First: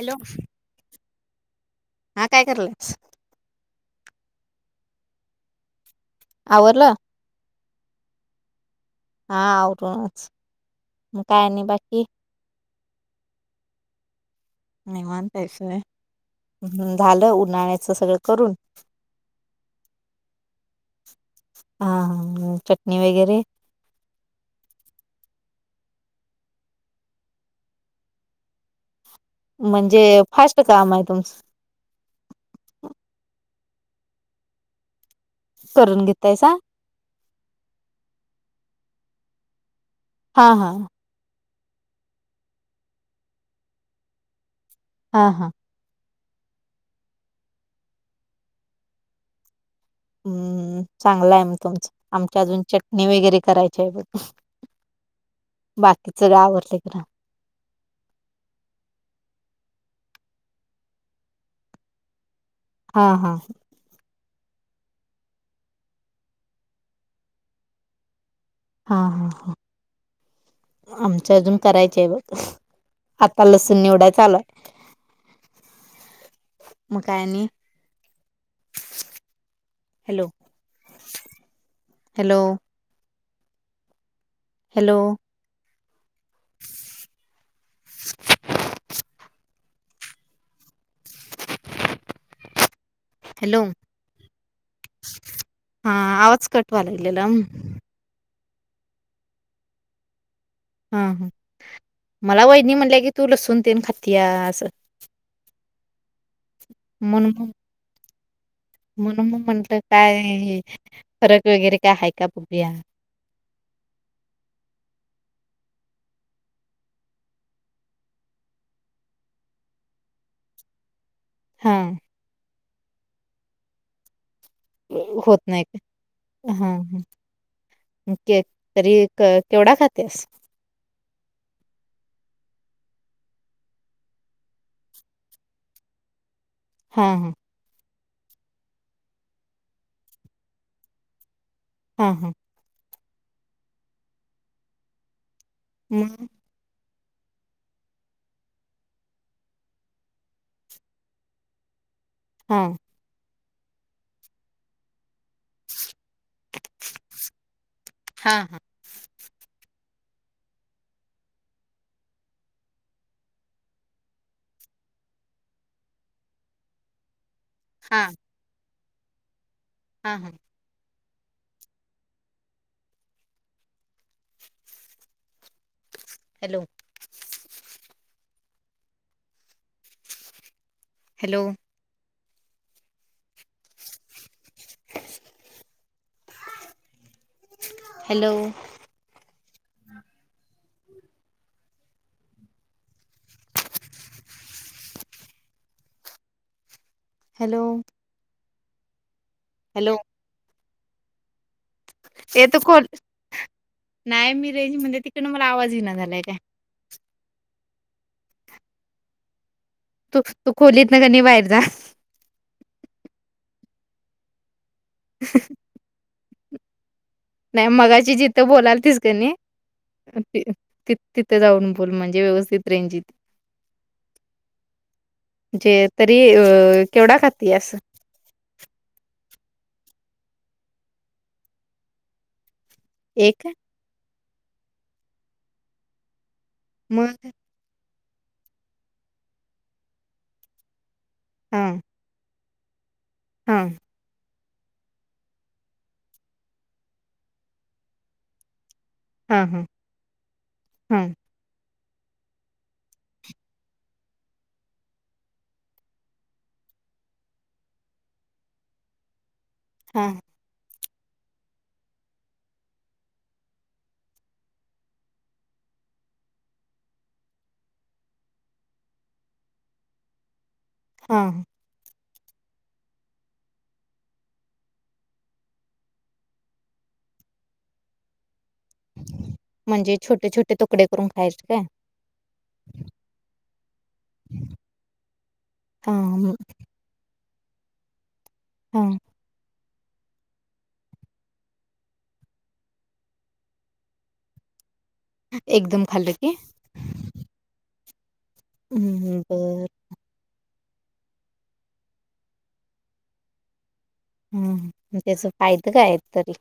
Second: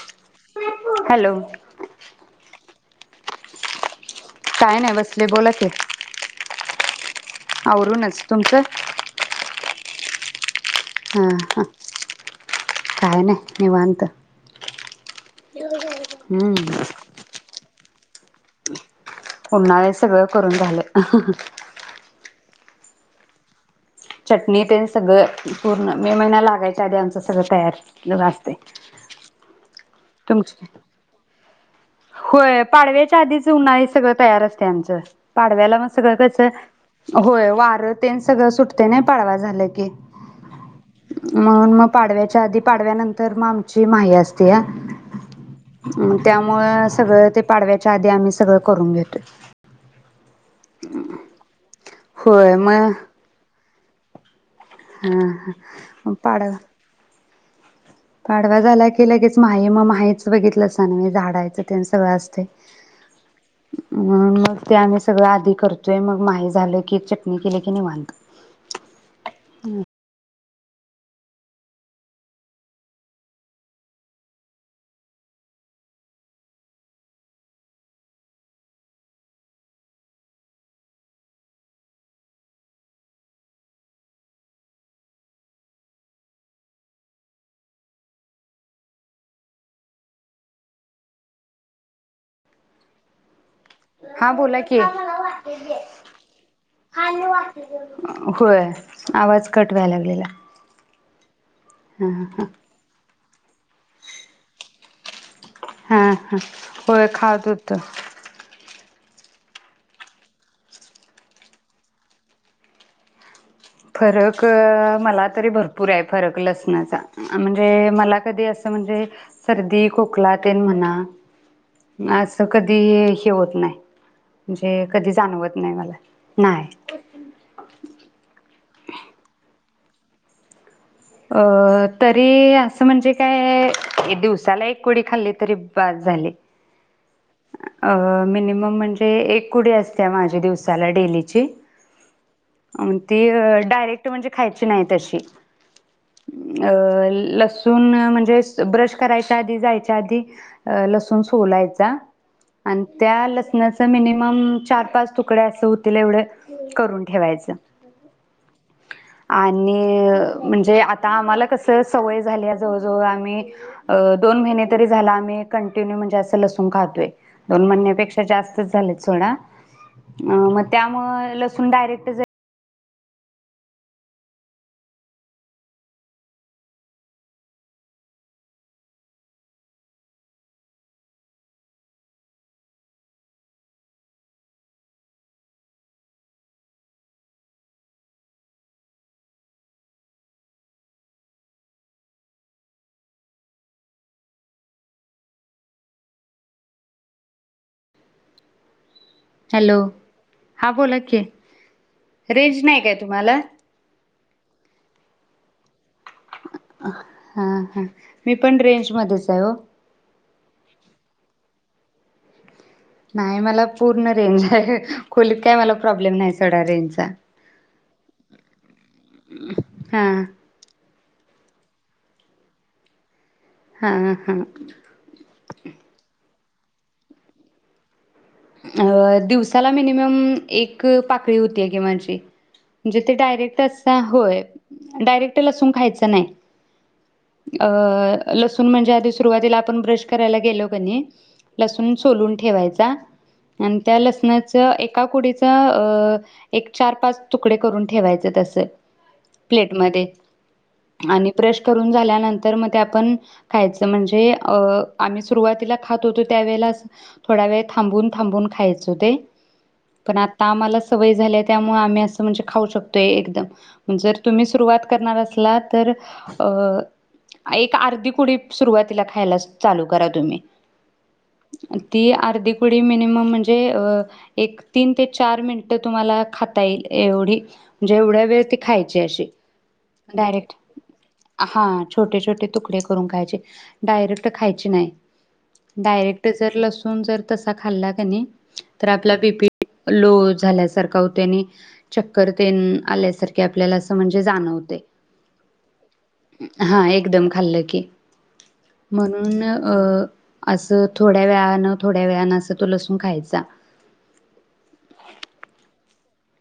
Hello hello हा काय कराल्यास? काय नाही बसले बोलां की. आवरलं? आवरूनच, तुमचं? हा आवरूनच. मग हा काय आणि हा बाकी काय नाही निवांत निवांत आहेस हम्म व्हयं झालं उन्हाळ्या असं सगळं करून उन्हाळ्याच सगळं करून झालं हा हा हा हा चटणी वगैरे. चटणी तेन सगळं पूर्ण मे महिन्या लागायच्या आधी आमचं सगळ तयार असतय. म्हणजे फास्ट काम आहे तुमचं होय पाडव्याच्या आधीच उन्हाळी सगळं तयार असतय आमचं पाडव्याला मस्त करून सगळं कस घेतायसा होय वार तेन सगळं सुटते नाही पाडवा झालं की. हा हा म्हणून मग पाडव्याच्या आधी पाडव्यानंतर मग आमची माही असते ह हा हा त्या सगळं ते पाडव्याच्या आधी आम्ही सगळं करून घेतोय. हम्म चांगलं आहे मगं तुमचं आमच्या होय अजून मग चटणी वगैरे कायघ करायचे बघ- हा ह मग बाकीच सगळं पाड आवरलंय खरं पाडवा झाला की लगेच माहि मग माहिच बघितलं अस ना मगं झाडायचं त्यां सगळं असतय. हा हा म्हणून मग ते आम्ही सगळं आधी करतोय मग माही झालं की चटणी केली की निवांत. हा हा हा आमच अजून करायच आहे बघ आता लसूण निवडाय चालूय. मग काय आणि? हॅलो हॅलो हॅलो [unintelligible] हॅलो हा बोला कि. हा आवाज कट व्हायला लागलेला होय आवाज कट व्हाय लागलेला. हम् हम् मला वहिनी म्हणल्या की तू लसूण तेन खात्यास हा ह होय म्हणून खात मग हुतो. म्हणून मग म्हटलं काय फरक वगैरे काय आहे का बघूया. फरक मला तरी भरपूर आहे फरक लसणाचा म्हणजे मला कधी असं म्हणजे सर्दी खोकला तेन म्हणा हां. आज स कधी हे होत नाय. म्हणजे कधी होत जाणवत नाही का? मला. हां, नाही हां. के तरी क केवढा खातीयास? अ तरी असं म्हणजे काय दिवसाला एक कुडी खाल्ली तरी बास झाली. हा हा अ मिनिमम म्हणजे एक कुडी असतिया माझी दिवसाला डेलीची. हम हम् अन ती डायरेक्ट म्हणजे खायची नाय तशी. मग अ लसूून म्हणजे ब्रश करायच्या आधी जायच्या आधी लसून सोलायचा. हां. आणि त्या ल त्यांच मिनिमम चार पाच तुकडे अस हो तिला एवढं करून ठेवायचं. हां, हां. आणि म्हणजे आ आता आम्हाला कस सवय झाली आहे जवळजवळ आम्ही दोन महिने तरी झाल आम्ही कंटिन्यू म्हणजे असं लसूण खातोय. दोन हां, म्हणन्यापेक्षा जास्तच झालेत. सोडा हां, हां. अ मग त्या मग लसूून डायरेक्ट जर hello. Hello hello? Hello? Hello हा बोलाकी ए तू रेंज नाही खोल काय तुम्हाला? नाही मी रेंज म्हणजे तिकडंन मला आवाज येईना झालाय त्या हा हा मी पण रेंज मध्येच आहे हो तू तू खोलीत न कनी बाहेर जा. नाही मला पूर्ण रेंजय हाय ह खोलीत काय मला प्रॉब्लेम नाहीय. थोडा रेंज चा नाही मगाची जिथं बोलाल तीस कणी हा तिथं तिथ जाऊन बोल म्हणजे व्यवस्थित रेंज येती हा हा म्हणजे तरी अ केवढा खाती अस अ दिवसाला मिनिमम एक पाकळी होतीय कि माझी म्हणजे ते एक? डायरेक्ट अस होय डायरेक्ट लसून खायच नाही मग अ लसूण म्हणजे आधी सुरुवातीला आपण ब्रश करायला गेलो कणी हां, लसून सोलून ठेवायचा हां, आणि त्या लसणच एका कुडीच एक चार पाच तुकडे करून ठेवायचे तसं हां, हां, प्लेट मध्ये हां, आणि ब्रश करून झाल्यानंतर म ते आपण खायचं म्हणजे अ आम्ही सुरुवातीला खात होतो त्यावेळेच थोडा वेळ थांबून थांबून खायचं ते पण हां, आता आम्हाला सवय झाल्या त्यामुळे आम्ही अस म्हणजे खाऊ शकतोय एकदम जर तुम्ही सुरुवात करणार असला तर अ एक अर्धी कुडी सुरुवातीला खायला चालू करा तुम्ही हा ह ती अर्धिकु ती मिनीमम म्हंजे एक तीन ते चार मिनिट तुम्हाला खाता येईल एवढी जेवढ्या वेळ ती खायचे असे म्हणजे डायरेकट छोटे-छोटे तुकडे करून खायचे काय? हा छोटे छोटे तुकडे करून खायचे डायरेक्ट खायचे नाही डायरेक्ट हां, जर लसून जर तसा खाल्ला कनी तर हां. आपला बीपी लो झाल्यासारखा होते आणि चक्कर तेन आल्यासारखे आपल्याला असं म्हणजे जाणवतय. एकदम खाल्लं की? हा एकदम खाल्लं की, हं, म्हणून बरं. अ अस थोड्या वेळान थोड्या त्या वेळी अनासा तो लसूून खायचा. हम मग त्याच फायद काय आहेत? तरी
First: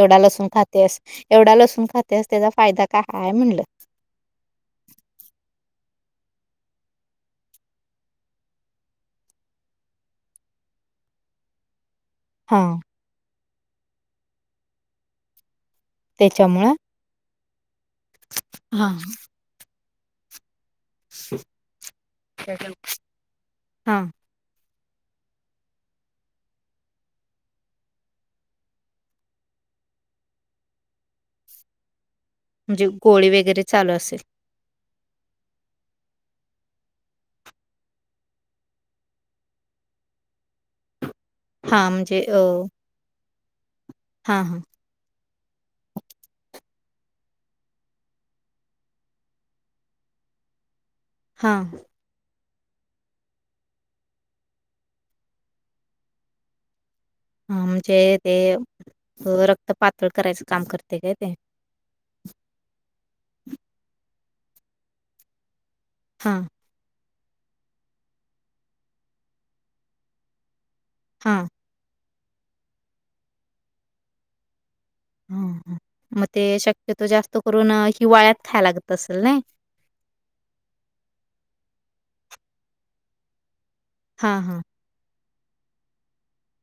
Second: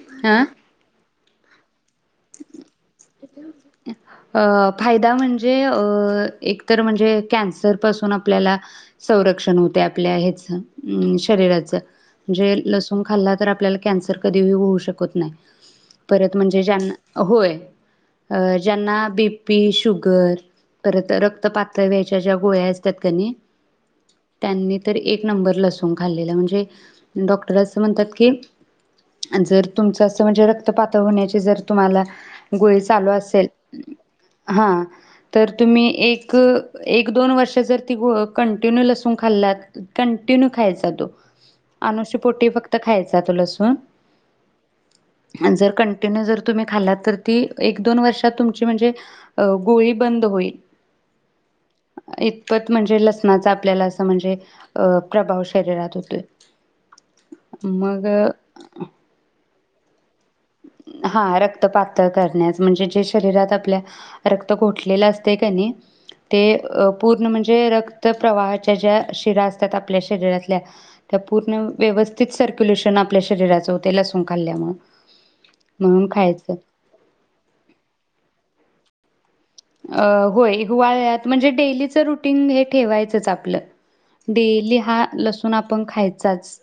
एवढा हा लसून खातियास? एवढा लसून खात [unintelligible] अ फायदा म्हणजे अ.. एक तर म्हणजे कॅन्सर पासून आपल्याला संरक्षण होते आपल्या ह्याच शरीराच म्हणजे हां, लसूण खाल्लात तर आपल्याला कॅन्सर कधीही होऊ शकत नाही [inaudible] परत म्हणजे त्याच्यामुळं ज्यांना होय अ हां, ज्यांना बीपी शु कर परत रक्त पातळ व्हायच्या ज्या गोळ्या असतात क नई हां. त्यांनी तर एक नंबर लसूून खाल्लेला म्हणजे डॉक्टर अस म्हणतात की, जर तुमच अस म्हणजे रक्त पातळ होण्याचे जर तुम्हाला गुळी म्हणजे चालू गोळी असेल वगैरे चालू असेल. हा तर तुम्ही एक एक दोन वर्ष जर ती ग कंटिन्यू लसून खाल्लात कंटिन्यू खायचा तो हां, अनुषपोटी फक्त खायचा तो लसु अ हा हा हा जर कंटिन्यू जर तुम्ही खाल्लात तर ती एक दोन वर्षात तुमची म्हणजे गोळी बंद होईल हा त म्हणजे लसणाचा आपल्याला अस म्हणजे अ प्रभाव शरीरात होतोय आमचे मग ते [unintelligible] तपात हा रक्तपातळ करण्यास म्हणजे जे शरीरात आपल्या रक्त घोटलेल असतय का नाई? ते हां, अ पूर्ण म्हणजे रक्त प्रवाहाच्या ज्या शिरा असतात आपल्या शरीरातल्या त्या हां. पूर्ण व्यव तेच सर्क्युलेशन आपल्या शरीराच होतय लसूून खाल्ल्यामुळ. ह हं मग ते शक्यतो जास्त करून हिवाळ्यात खाय लाग तसलाय अ होय हिवाळ्यात म्हणजे डेलीच रुटीन हे ठेवायचंच आपलं. हां, हां. डेली हा लसू म्हणून आपण खायचाच.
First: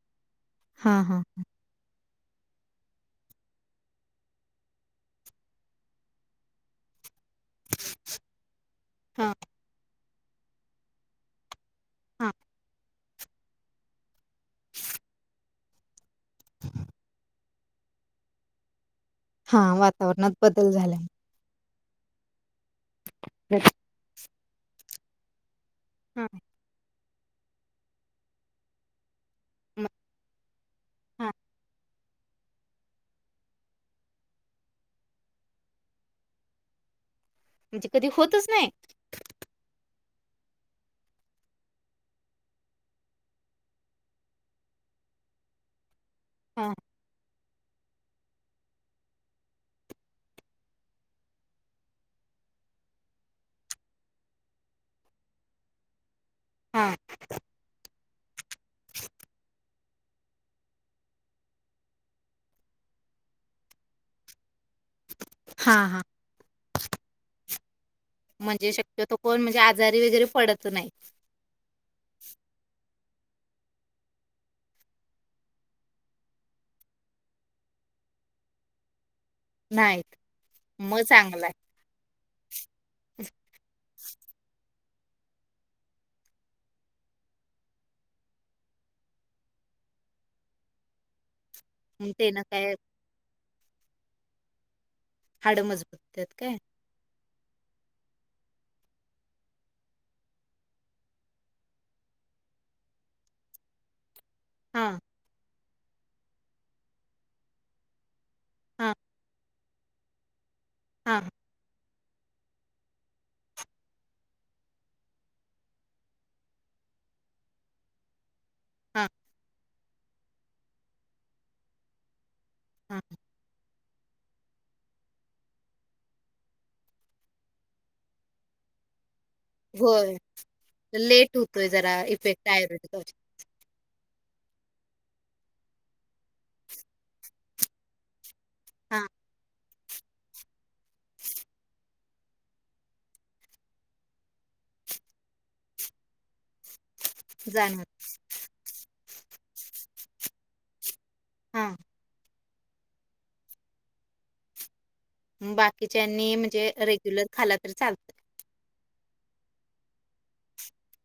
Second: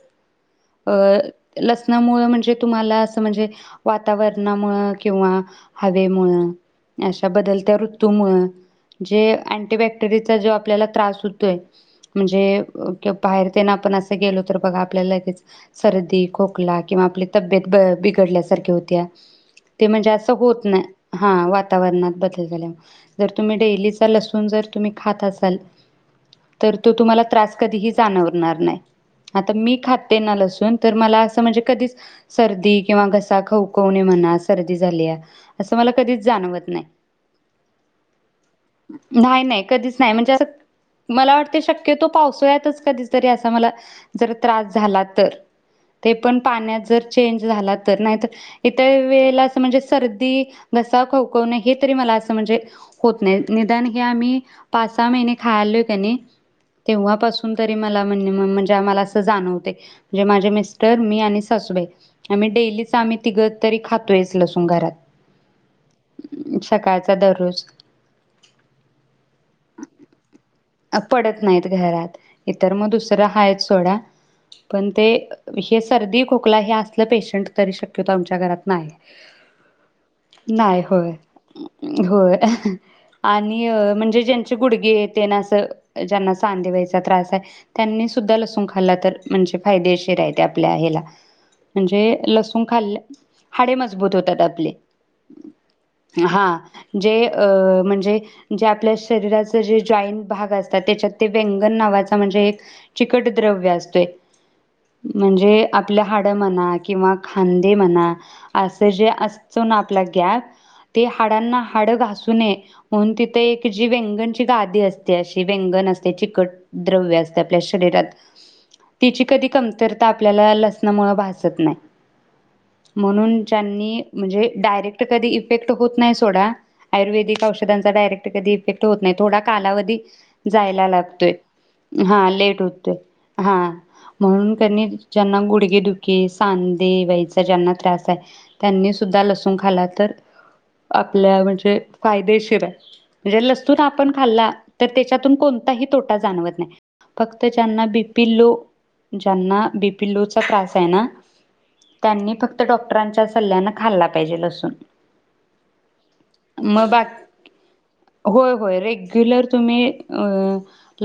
अ हां, हां. लसणामुळ म्हणजे तुमाला अस म्हणजे वातावरणामुळ किंवा हवे मूळ अश्या बत ऋतूमुळे जे हां, अँटीबॅक तिडीचा जो आपल्याला त्रास होतोय हां. म्हणजे अ किंवा बाहेर तेन आपण असं गेलो तर बघा आपल्याला लगेच सर्दी खोकला किंवा आपले तब्येत ब-बिघडल्यासारखी होत्या. हां, ते म्हणजे अस वातावरणात होत बदल नाही झाल्यामुळे. ह वात तवरा बदल लई झाल्या जर तुम्ही डेलीचा लसू पण जर तुम्ही खात असाल हां, तर तो तुम्हाला त्रास कधीही जाणवणार नाही. आता मी मग खाते ना लसूण. तर मला हां, असं म्हणजे कधीच सर्दी किंवा घसा खवकवणे म्हणा सर्दी झालीया असं मला कधीच जाणवत नाही. म्हणजे कधी होतच नाही. नाय म्हणजे असं मला वाटत शक्यतो पावसाळ्यातच कधीतरी असा मला जर त्रास झाला तर ते पण हां, पाण्यात जर चेंज झाला तर नाही त इतर वेळेला असं म्हणजे सर्दी घसा खवखवणे हे तरी मला अस म्हणजे होत नाही निदान हे आम्ही पाच सहा महिने खायलोय क नाई हां. तेव्हापासून तरी म लामणी नी मं म्हणजे आमाला अस जाणवतय. जे माझे मिस्टर मी आणि सासूबाई आम्ही डेलीच आम्ही तिघ तरी खातोयस लसू घरात हां, हां. सकाळच अता दररोज म्हणजे शक्यतो कोण म्हणजे आजारी वगैरे पडत नाही अ पडत नाहीत घरात इतर म दुस तर हा एक आहे सोडा पण ते हे सर्दी, खोकला हे असलं पेशंट तरी शक्यतो आमच्या घरात नाही. नाहीत. नाही मग होय, चांगला आहे. होय हा आणि अ म्हणजे ज्यांचे गुडगे ते ना असं तर अ ज्यांना सांधे वाईचा त्रास आहे त्यांनी सुद्धा लसूण खाल्ला तर म्हणजे फायदेशीर आहे ते आपल्या हेला. मग म्हणजे त्यानं लसूण काय खाल्ल हाडे मजबूत होतात आपली. हाडं मजबूत होतात हा काय? जे अ म्हणजे जे आपल्या शरीराच जे जॉइन्ट भाग असतात. त्याच्यात ते व्यंगन नावाचा म्हणजे एक चिकट द्रव्य असतोय. हां, म्हणजे आपली हाडं म्हणा किंवा खांदे म्हणा असं हां, जे अस तो ना आपला गॅप ते हां, हाडांना हाड घा घासू नये म्हणून तिथ एक जी व्यंगणची गादी असते. ती अशी व्यंगन असते चिकट द्रव्य असते आपल्या शरीरात हां, तिची कधी कमतर तर आपल्याला लसणमुळ भासत नाही. हां. म्हणून ज्यांनी म्हणजे डायरेक्ट कधी इफेक्ट होत नाही सोडा. आयुर्वेदिक औषधांचा डायरेक्ट कधी इफेक्ट होत नाही. थोडा कालावधी होय. जायला लागतोय. लेट होतोय जरा हा इफेक्ट लेट होतोय. आयुर्वेदिक औषध. हा म्हणून क नई ज्यांना गुडघे दुखी, सांधे वाईचा ज्यांना त्रास आहे हां, त्यांनीसुद्धा लसूण खालात तर आपल्या म्हणजे फायदेशीर आहे. म्हणजे लसून आपण खाल्ला तर त्याच्यातून कोणताही तोटा जाणवत नाही. फक्त जाणवतं. ज्यांना बि पी लो ज्यांना बी पी लोचा त्रास आहे ना हां. त्यांनी फक्त फक्त डॉक्टरांच्या सल्ल्यान खाल्ला पाहिजे लसूण. बाकीच्यांनी म्हणजे मग बा रेग्युलर खाला तरी चालतंय. होय होय रेग्युलर तुम्ही अ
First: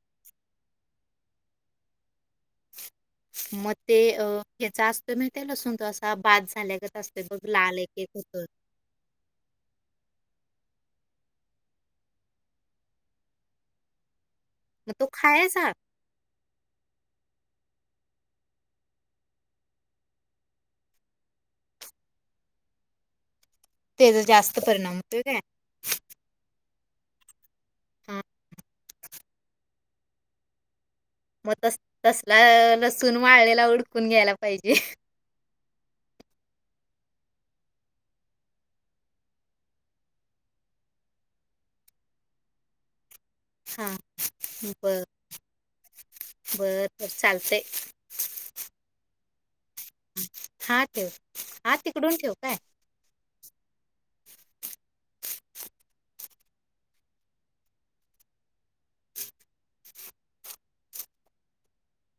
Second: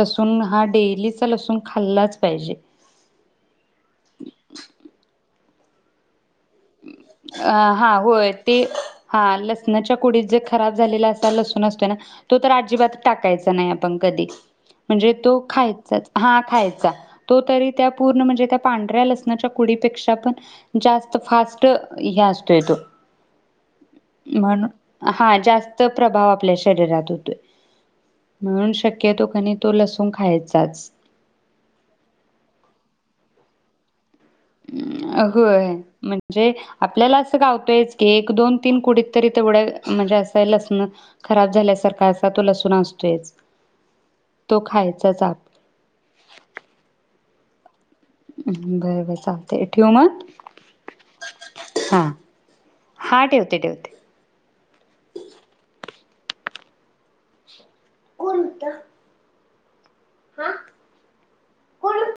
लसूण हा डेलीचा लसूण खाल्लाच पाहिजे. मग ते अ ह्याचा असतोय माही ते लसूण तो असा बाद झाल्यागत असतो बघ अ लाल हा एक-एक होय होतो. ते हा लसणच्या कुडीत जे खराब झालेला असा लसून असतोय ना तो तर अजिबात टाकायचा नाही आपण कधी मग म्हणजे तो खायचा. खायचाच. हा खायचा तो तरी त्या पूर्ण म्हणजे त्या पांढऱ्या लसणच्या कुडी पेक्षा पण जास्त फास स्ट हे असतोय तो त्याचा जास्त म्हणू परिणाम होतोय हा काय. जास्त प्रभाव आपल्याशी चररा तोतोय हां. म्हणून शक्यतो कनी तो लसूण खायचाच. मग तस-तसला लसूून वाळळेला हूड अम ग होय म्हणजे आपल्याला असं गावतोयच की एक, दोन, तीन कुडीत तरी तेवढ्या म्हणजे असं लसणं खराब झाल्यासारखा असा तो लसूण असतोयच. हा तो खायचाच आप बर-बर-बर चालतंय [inaudible] बाय-बाय चाल हा ठेव. हा तिकडून ठेव काय. हा ठेवते ठेवते. कोणत? [inaudible] हा कोण?